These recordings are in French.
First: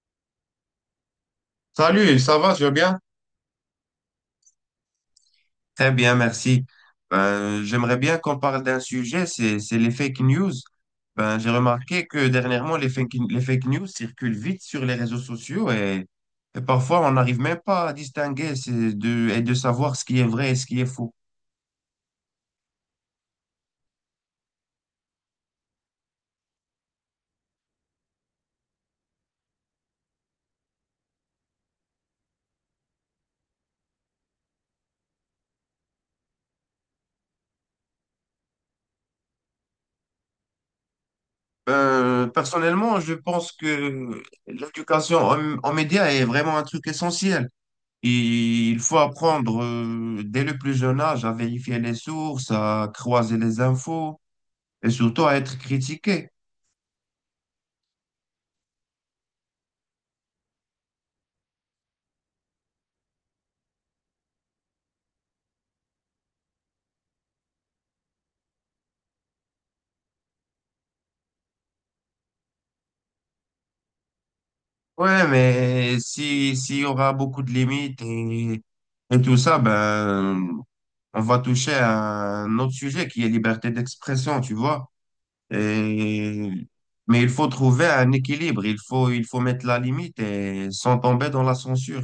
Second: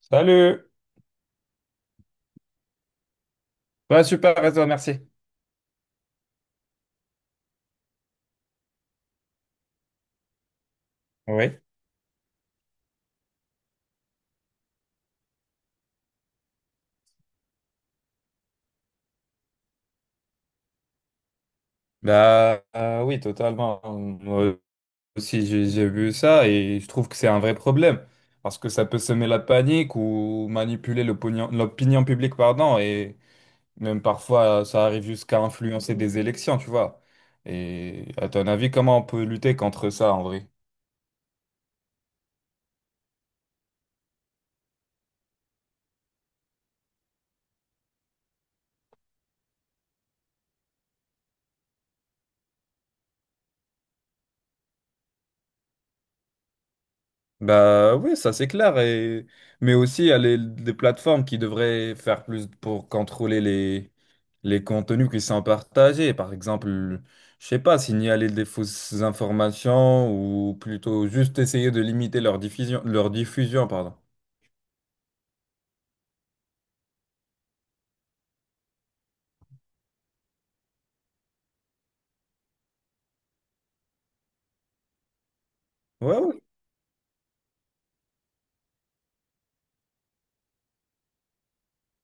Salut! Salut, ça va, tu vas bien? Ouais, super, et toi, merci. Très bien, merci. Ben, j'aimerais bien qu'on parle d'un sujet, c'est les fake news. Ben, j'ai Oui. remarqué que dernièrement, les fake news circulent vite sur les réseaux sociaux et parfois, on n'arrive même pas à distinguer ces deux, et de savoir ce qui est vrai et ce qui est faux. Oui, totalement. Moi aussi, j'ai vu ça et je trouve que c'est un vrai problème parce que ça peut semer la panique ou manipuler l'opinion publique, pardon, et même parfois ça arrive jusqu'à influencer des élections, tu vois. Et à ton avis, comment on peut lutter contre ça en vrai? Ben, personnellement, je pense que l'éducation en médias est vraiment un truc essentiel. Il faut apprendre dès le plus jeune âge à vérifier les sources, à croiser les infos et surtout à être critiqué. Bah oui, ça c'est clair. Et... Mais aussi, il y a des plateformes qui devraient faire plus pour contrôler les contenus qui sont partagés. Par exemple, je sais pas, signaler des fausses informations ou plutôt juste essayer de limiter leur diffusion, pardon. Ouais, mais si, s'il y aura beaucoup de limites et tout ça, ben, on va toucher à un autre sujet qui est liberté d'expression, tu vois. Ouais, ouais. Et, mais il faut trouver un équilibre. Il faut mettre la limite et sans tomber dans la censure.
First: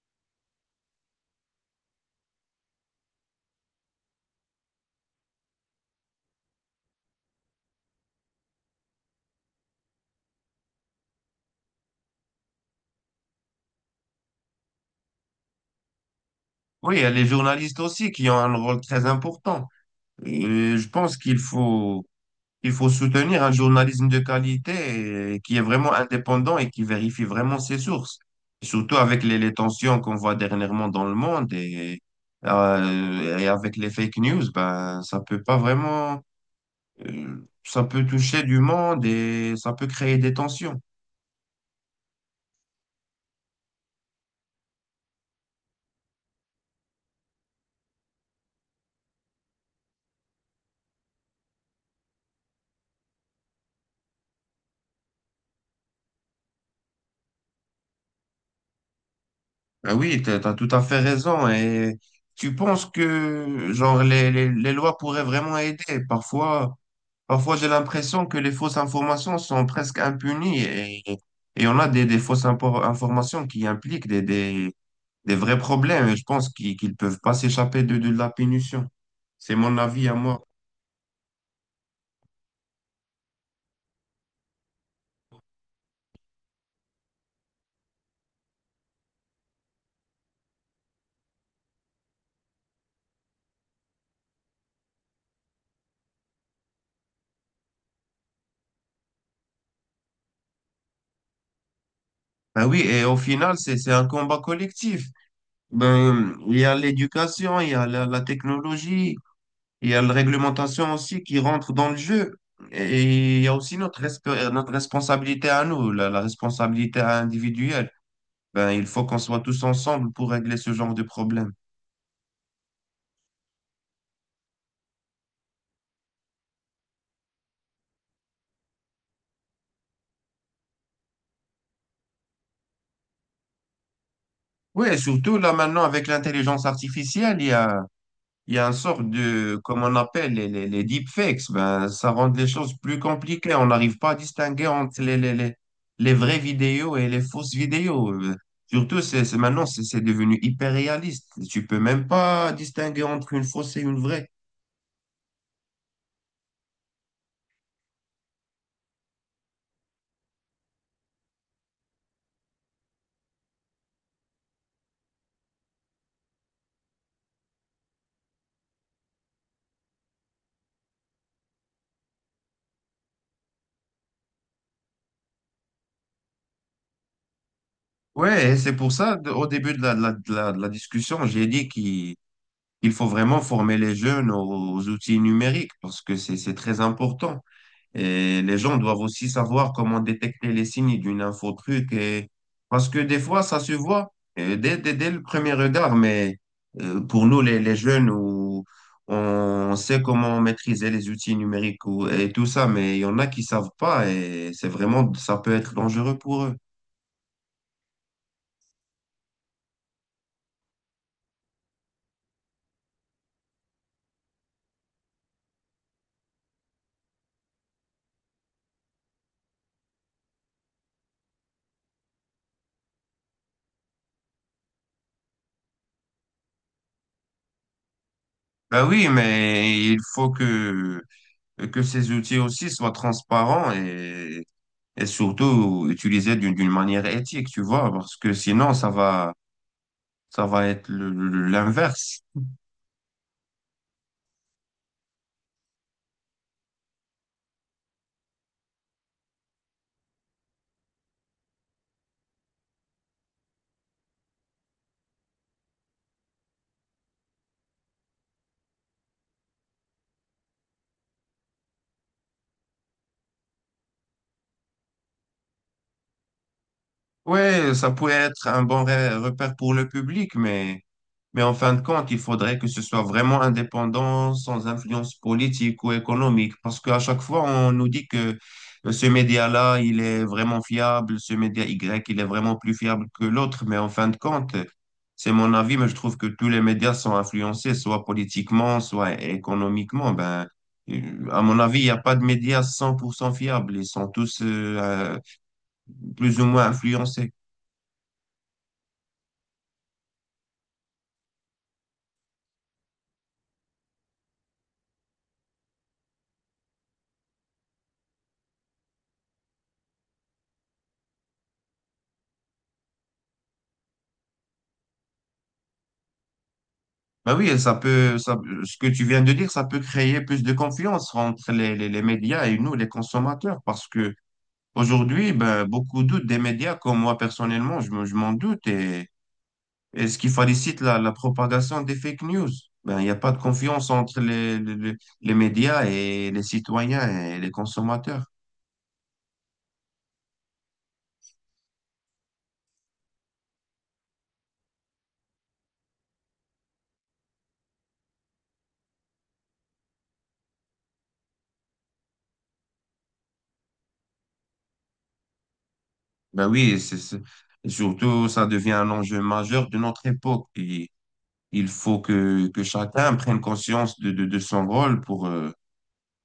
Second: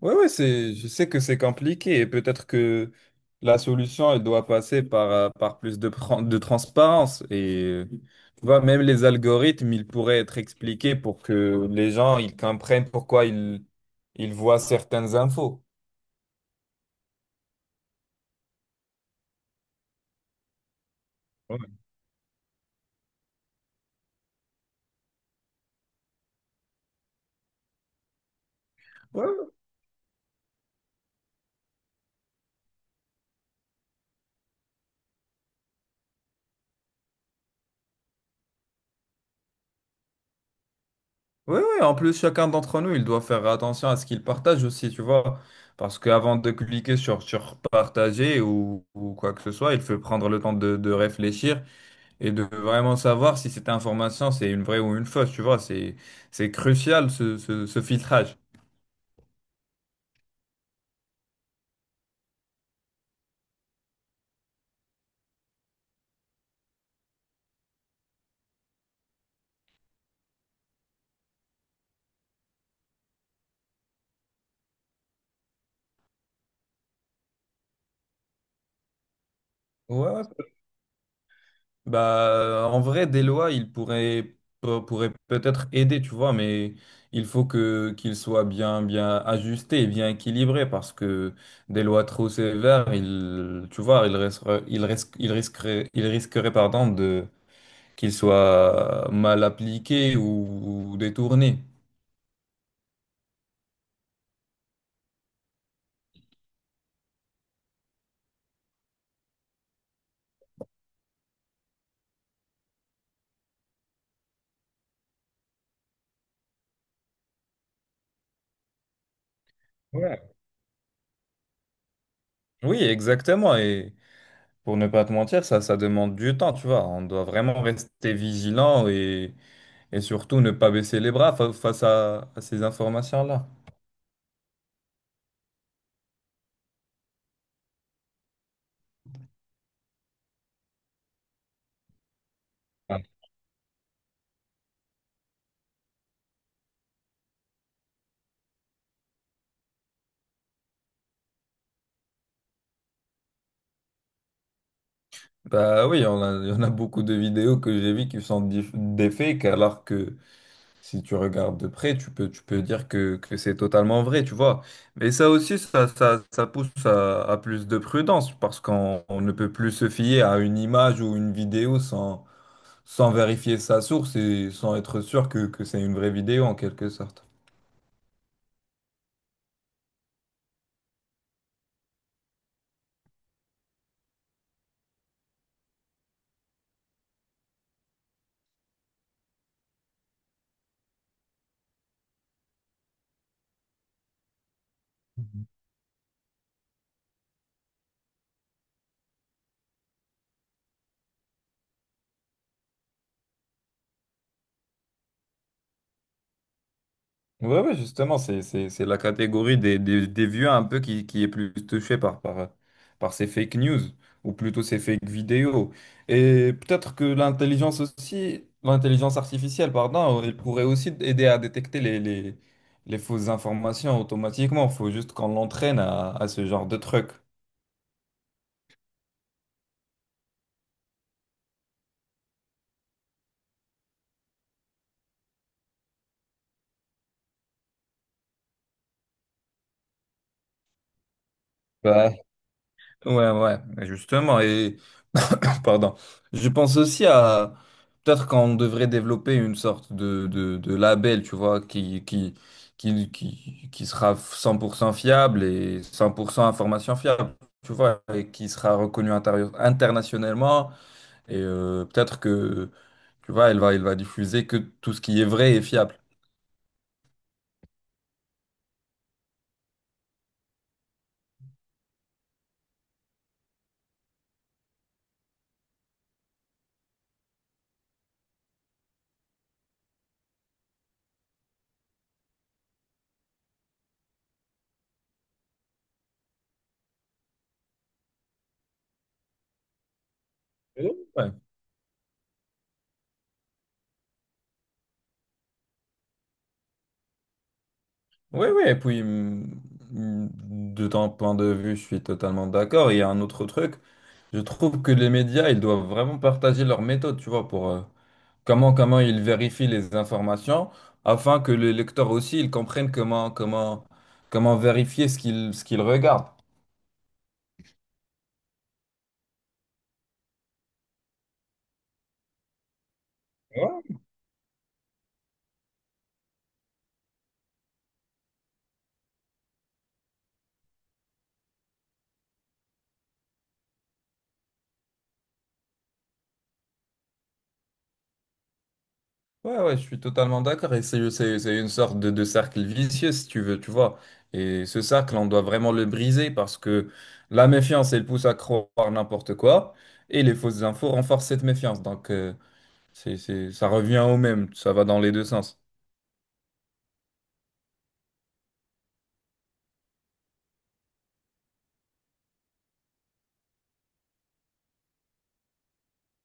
Ouais, ouais, c'est, je sais que c'est compliqué et peut-être que la solution, elle doit passer par, par plus de, de transparence. Et tu vois, même les algorithmes, ils pourraient être expliqués pour que les gens, ils comprennent pourquoi ils voient certaines infos. Oui, il y a les journalistes aussi qui ont un rôle très important. Et je pense qu'il Ouais. faut, il faut soutenir un journalisme de qualité et qui est vraiment indépendant et qui vérifie vraiment ses sources. Surtout avec Ouais, les tensions qu'on voit dernièrement dans le monde et avec les fake news, ben, ça peut pas vraiment, ça peut toucher du monde et ça peut créer des tensions. ouais, ouais. En plus, chacun d'entre nous, il doit faire attention à ce qu'il partage aussi, tu vois. Parce qu'avant de cliquer sur partager ou quoi que ce soit, il faut prendre le temps de réfléchir et de vraiment savoir si cette information c'est une vraie ou une fausse, tu vois, c'est crucial ce filtrage. Ah oui, t'as tout à fait raison. Et tu penses que, genre, les lois pourraient vraiment aider. Parfois, Parfois, j'ai l'impression que les fausses informations sont presque impunies et on a des fausses impor- informations qui impliquent des vrais problèmes et je pense qu'ils peuvent pas s'échapper de la punition. C'est mon avis Ouais, à ouais. moi. Bah en vrai des lois, ils pourraient peut-être aider, tu vois, mais il faut que qu'ils soient bien ajustés et bien équilibrés parce que des lois trop sévères, ils tu vois, ils risqueraient pardon de qu'ils soient mal appliqués ou détournés. Ben oui, et au final, c'est un combat collectif. Ben, il y a l'éducation, il y a la technologie, il y a la réglementation aussi qui rentre dans le jeu. Et il y a aussi notre responsabilité à nous, la responsabilité individuelle. Ben, il faut qu'on soit tous ensemble Ouais. pour régler ce genre de problème. Oui, exactement. Et pour ne pas te mentir, ça demande du temps, tu vois. On doit vraiment rester vigilant et surtout ne pas baisser les bras face à ces informations-là. Oui, et surtout là maintenant avec l'intelligence artificielle, il y a un sort de, comme on appelle les deepfakes. Ben, ça rend les choses plus Ah. compliquées. On n'arrive pas à distinguer entre les vraies vidéos et les fausses vidéos. Surtout, maintenant, c'est devenu hyper réaliste. Tu peux même pas distinguer entre une fausse et une vraie. Bah oui, il y en a beaucoup de vidéos que j'ai vues qui sont des fakes, alors que si tu regardes de près, tu peux dire que c'est totalement vrai, tu vois. Mais ça aussi, ça pousse à plus de prudence, parce qu'on on ne peut plus se fier à une image ou une vidéo sans vérifier sa source et sans être sûr que c'est une vraie vidéo en quelque sorte. Ouais, et c'est pour ça, au début de de la discussion, j'ai dit qu'il il faut vraiment former les jeunes aux outils numériques parce que c'est très important. Et les gens doivent aussi savoir comment détecter les signes d'une infotruc et parce que des fois, ça se voit dès le premier regard, mais pour nous, les jeunes, où on sait comment maîtriser les outils numériques et tout ça, mais il y en a qui savent pas et c'est vraiment, ça peut être dangereux pour eux. Ouais, ouais, justement, c'est la catégorie des vieux un peu qui est plus touchée par ces fake news, ou plutôt ces fake vidéos. Et peut-être que l'intelligence aussi, l'intelligence artificielle, pardon, elle pourrait aussi aider à détecter les fausses informations automatiquement. Il faut juste qu'on l'entraîne à ce genre de truc. Ben oui, mais que ces outils aussi soient transparents et surtout utiliser d'une manière éthique, tu vois, parce que sinon ça va être l'inverse. Ouais, ouais, ouais, justement. Et pardon, je pense aussi à peut-être qu'on devrait développer une sorte de label, tu vois, qui sera 100% fiable et 100% information fiable, tu vois, et qui sera reconnu internationalement. Et peut-être que, tu vois, elle va diffuser que tout ce qui est vrai et fiable. Ouais, ça pourrait être un bon repère pour le public, mais en fin de compte, il faudrait que ce soit vraiment indépendant, sans influence politique ou économique, parce qu'à chaque fois, on nous dit que ce média-là, il est vraiment fiable, ce média Y, il est vraiment plus fiable que l'autre, mais en fin de compte, c'est mon avis, mais je trouve que tous les médias sont influencés, soit politiquement, soit économiquement. Ben, Ouais. à mon avis, il n'y a pas de médias 100% fiables, ils sont tous euh, plus ou moins influencés. Oui, oui, et puis de ton point de vue, je suis totalement d'accord. Il y a un autre truc. Je trouve que les médias, ils doivent vraiment partager leur méthode, tu vois, pour comment, comment ils vérifient les informations, afin que les lecteurs aussi, ils comprennent comment vérifier ce ce qu'ils regardent. Bah oui, ce que tu viens de dire, ça peut créer plus de confiance entre les médias et nous, les consommateurs, parce que aujourd'hui, ben, beaucoup doutent des médias, comme moi personnellement, je m'en doute, et ce qui facilite la propagation des fake news. Ben, il n'y a pas de confiance entre les médias et les citoyens et les consommateurs. Ouais, ouais, je suis totalement d'accord. Et c'est une sorte de cercle vicieux, si tu veux, tu vois. Et ce cercle, on doit vraiment le briser parce que la méfiance, elle pousse à croire n'importe quoi. Et les fausses infos renforcent cette méfiance. Donc, ça revient au même. Ça va dans les deux sens. Ben oui, et surtout, ça devient un enjeu majeur de notre époque. Et que chacun prenne conscience de son rôle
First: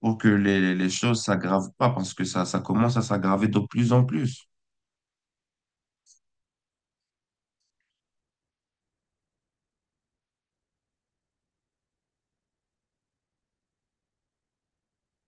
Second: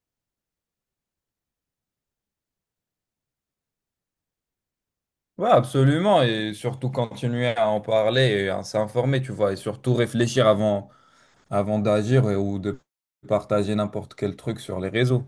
pour que les choses s'aggravent pas parce que ça commence à s'aggraver de plus en plus. Ouais, absolument. Et surtout continuer à en parler et à s'informer, tu vois. Et surtout réfléchir avant d'agir ou de partager n'importe quel truc sur les réseaux.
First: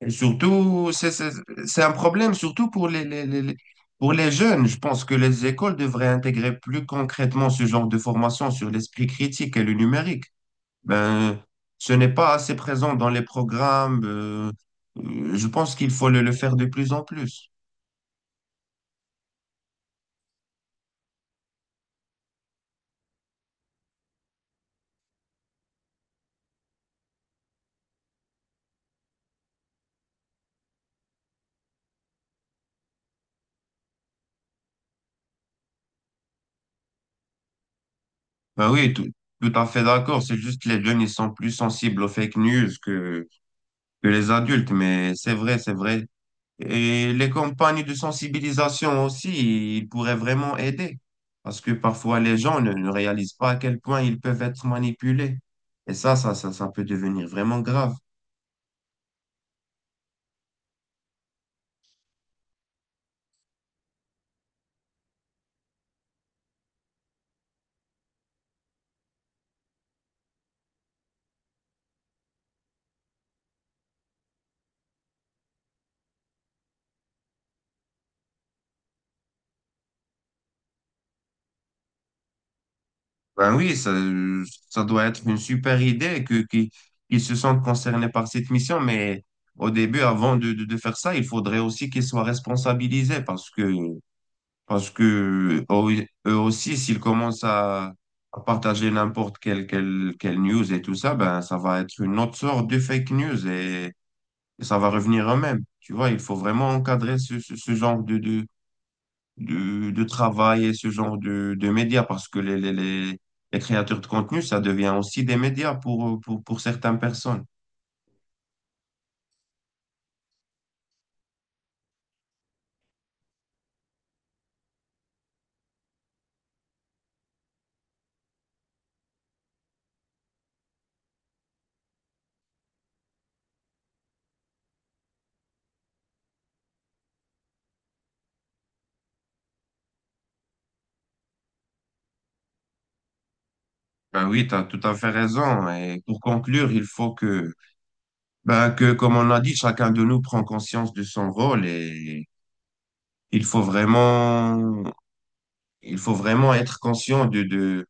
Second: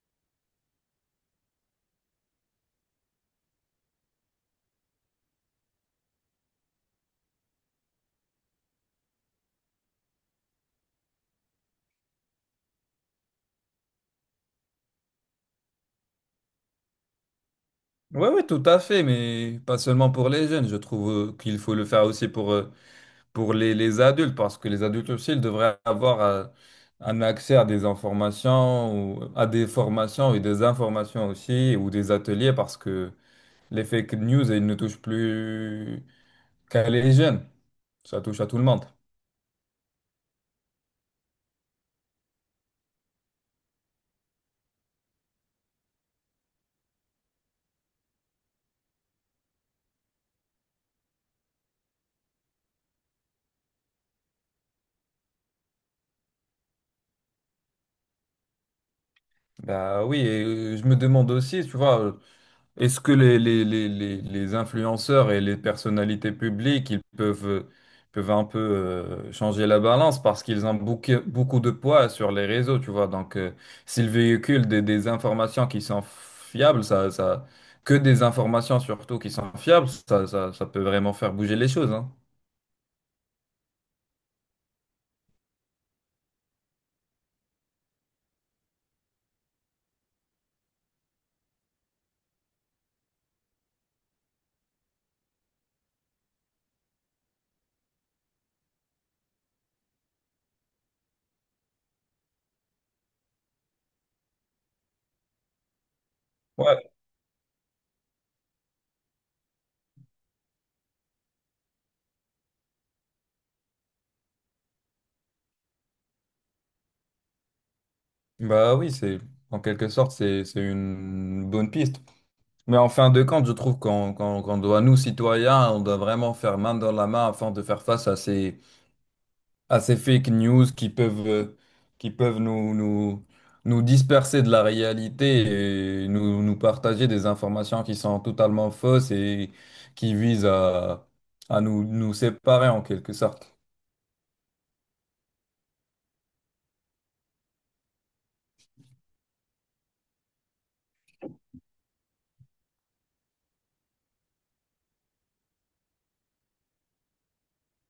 Et surtout, c'est un problème, surtout pour pour les jeunes. Je pense que les écoles devraient intégrer plus concrètement ce genre de formation sur l'esprit critique et le numérique. Ben, ce n'est pas assez présent dans les programmes. Je pense qu'il faut le faire de plus en plus. Oui, oui, tout à fait, mais pas seulement pour les jeunes. Je trouve qu'il faut le faire aussi pour les adultes, parce que les adultes aussi, ils devraient avoir un accès à des informations, ou à des formations et des informations aussi, ou des ateliers, parce que les fake news, ils ne touchent plus qu'à les jeunes. Ça touche à tout le Ben monde. oui, tout à fait d'accord. C'est juste que les jeunes, ils sont plus sensibles aux fake news que les adultes. Mais c'est vrai. Et les campagnes de sensibilisation aussi, ils pourraient vraiment aider. Parce que parfois, les gens ne réalisent pas à quel point ils peuvent être manipulés. Et ça peut devenir vraiment grave. Bah oui, et je me demande aussi, tu vois. Est-ce que les influenceurs et les personnalités publiques, peuvent un peu changer la balance parce qu'ils ont beaucoup, beaucoup de poids sur les réseaux, tu vois. Donc, s'ils véhiculent des informations qui sont fiables, que des informations surtout qui sont fiables, ça peut vraiment faire bouger les choses, hein. Ben oui, ça doit être une super idée qu'ils se sentent concernés par cette mission. Mais au début, avant de faire ça, il faudrait aussi qu'ils soient responsabilisés parce que eux eux aussi, s'ils commencent à partager quelle news et tout ça, ben, ça va être une autre sorte de fake news et ça va revenir eux-mêmes. Tu vois, il faut vraiment Ouais, encadrer ce genre de travail et ce genre de médias parce que les créateurs de contenu, ça devient aussi des médias pour certaines personnes. bah oui, c'est en quelque sorte, c'est une bonne piste. Mais en fin de compte, je trouve qu'on doit, nous, citoyens, on doit vraiment faire main dans la main afin de faire face à ces fake news qui peuvent nous disperser de la réalité et nous partager des informations qui sont totalement fausses et qui visent à nous séparer en quelque sorte. Ben oui, tu as tout à fait raison. Et pour conclure, ben, que, comme on a dit, chacun de nous prend conscience de son rôle et il faut vraiment, il faut vraiment être conscient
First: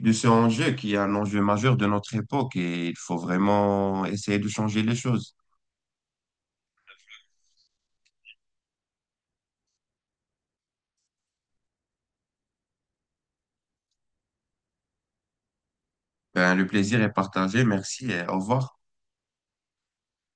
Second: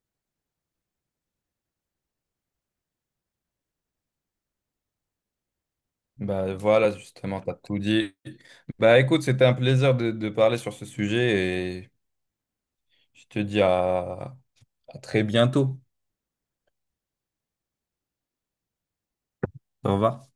de ce enjeu qui est un enjeu majeur de notre époque et il faut vraiment essayer de changer les choses. Bah voilà, justement, t'as tout dit. Bah écoute, c'était un plaisir de parler sur ce sujet et je te dis à très bientôt. Ben, le plaisir est partagé. Merci et au revoir. Au revoir.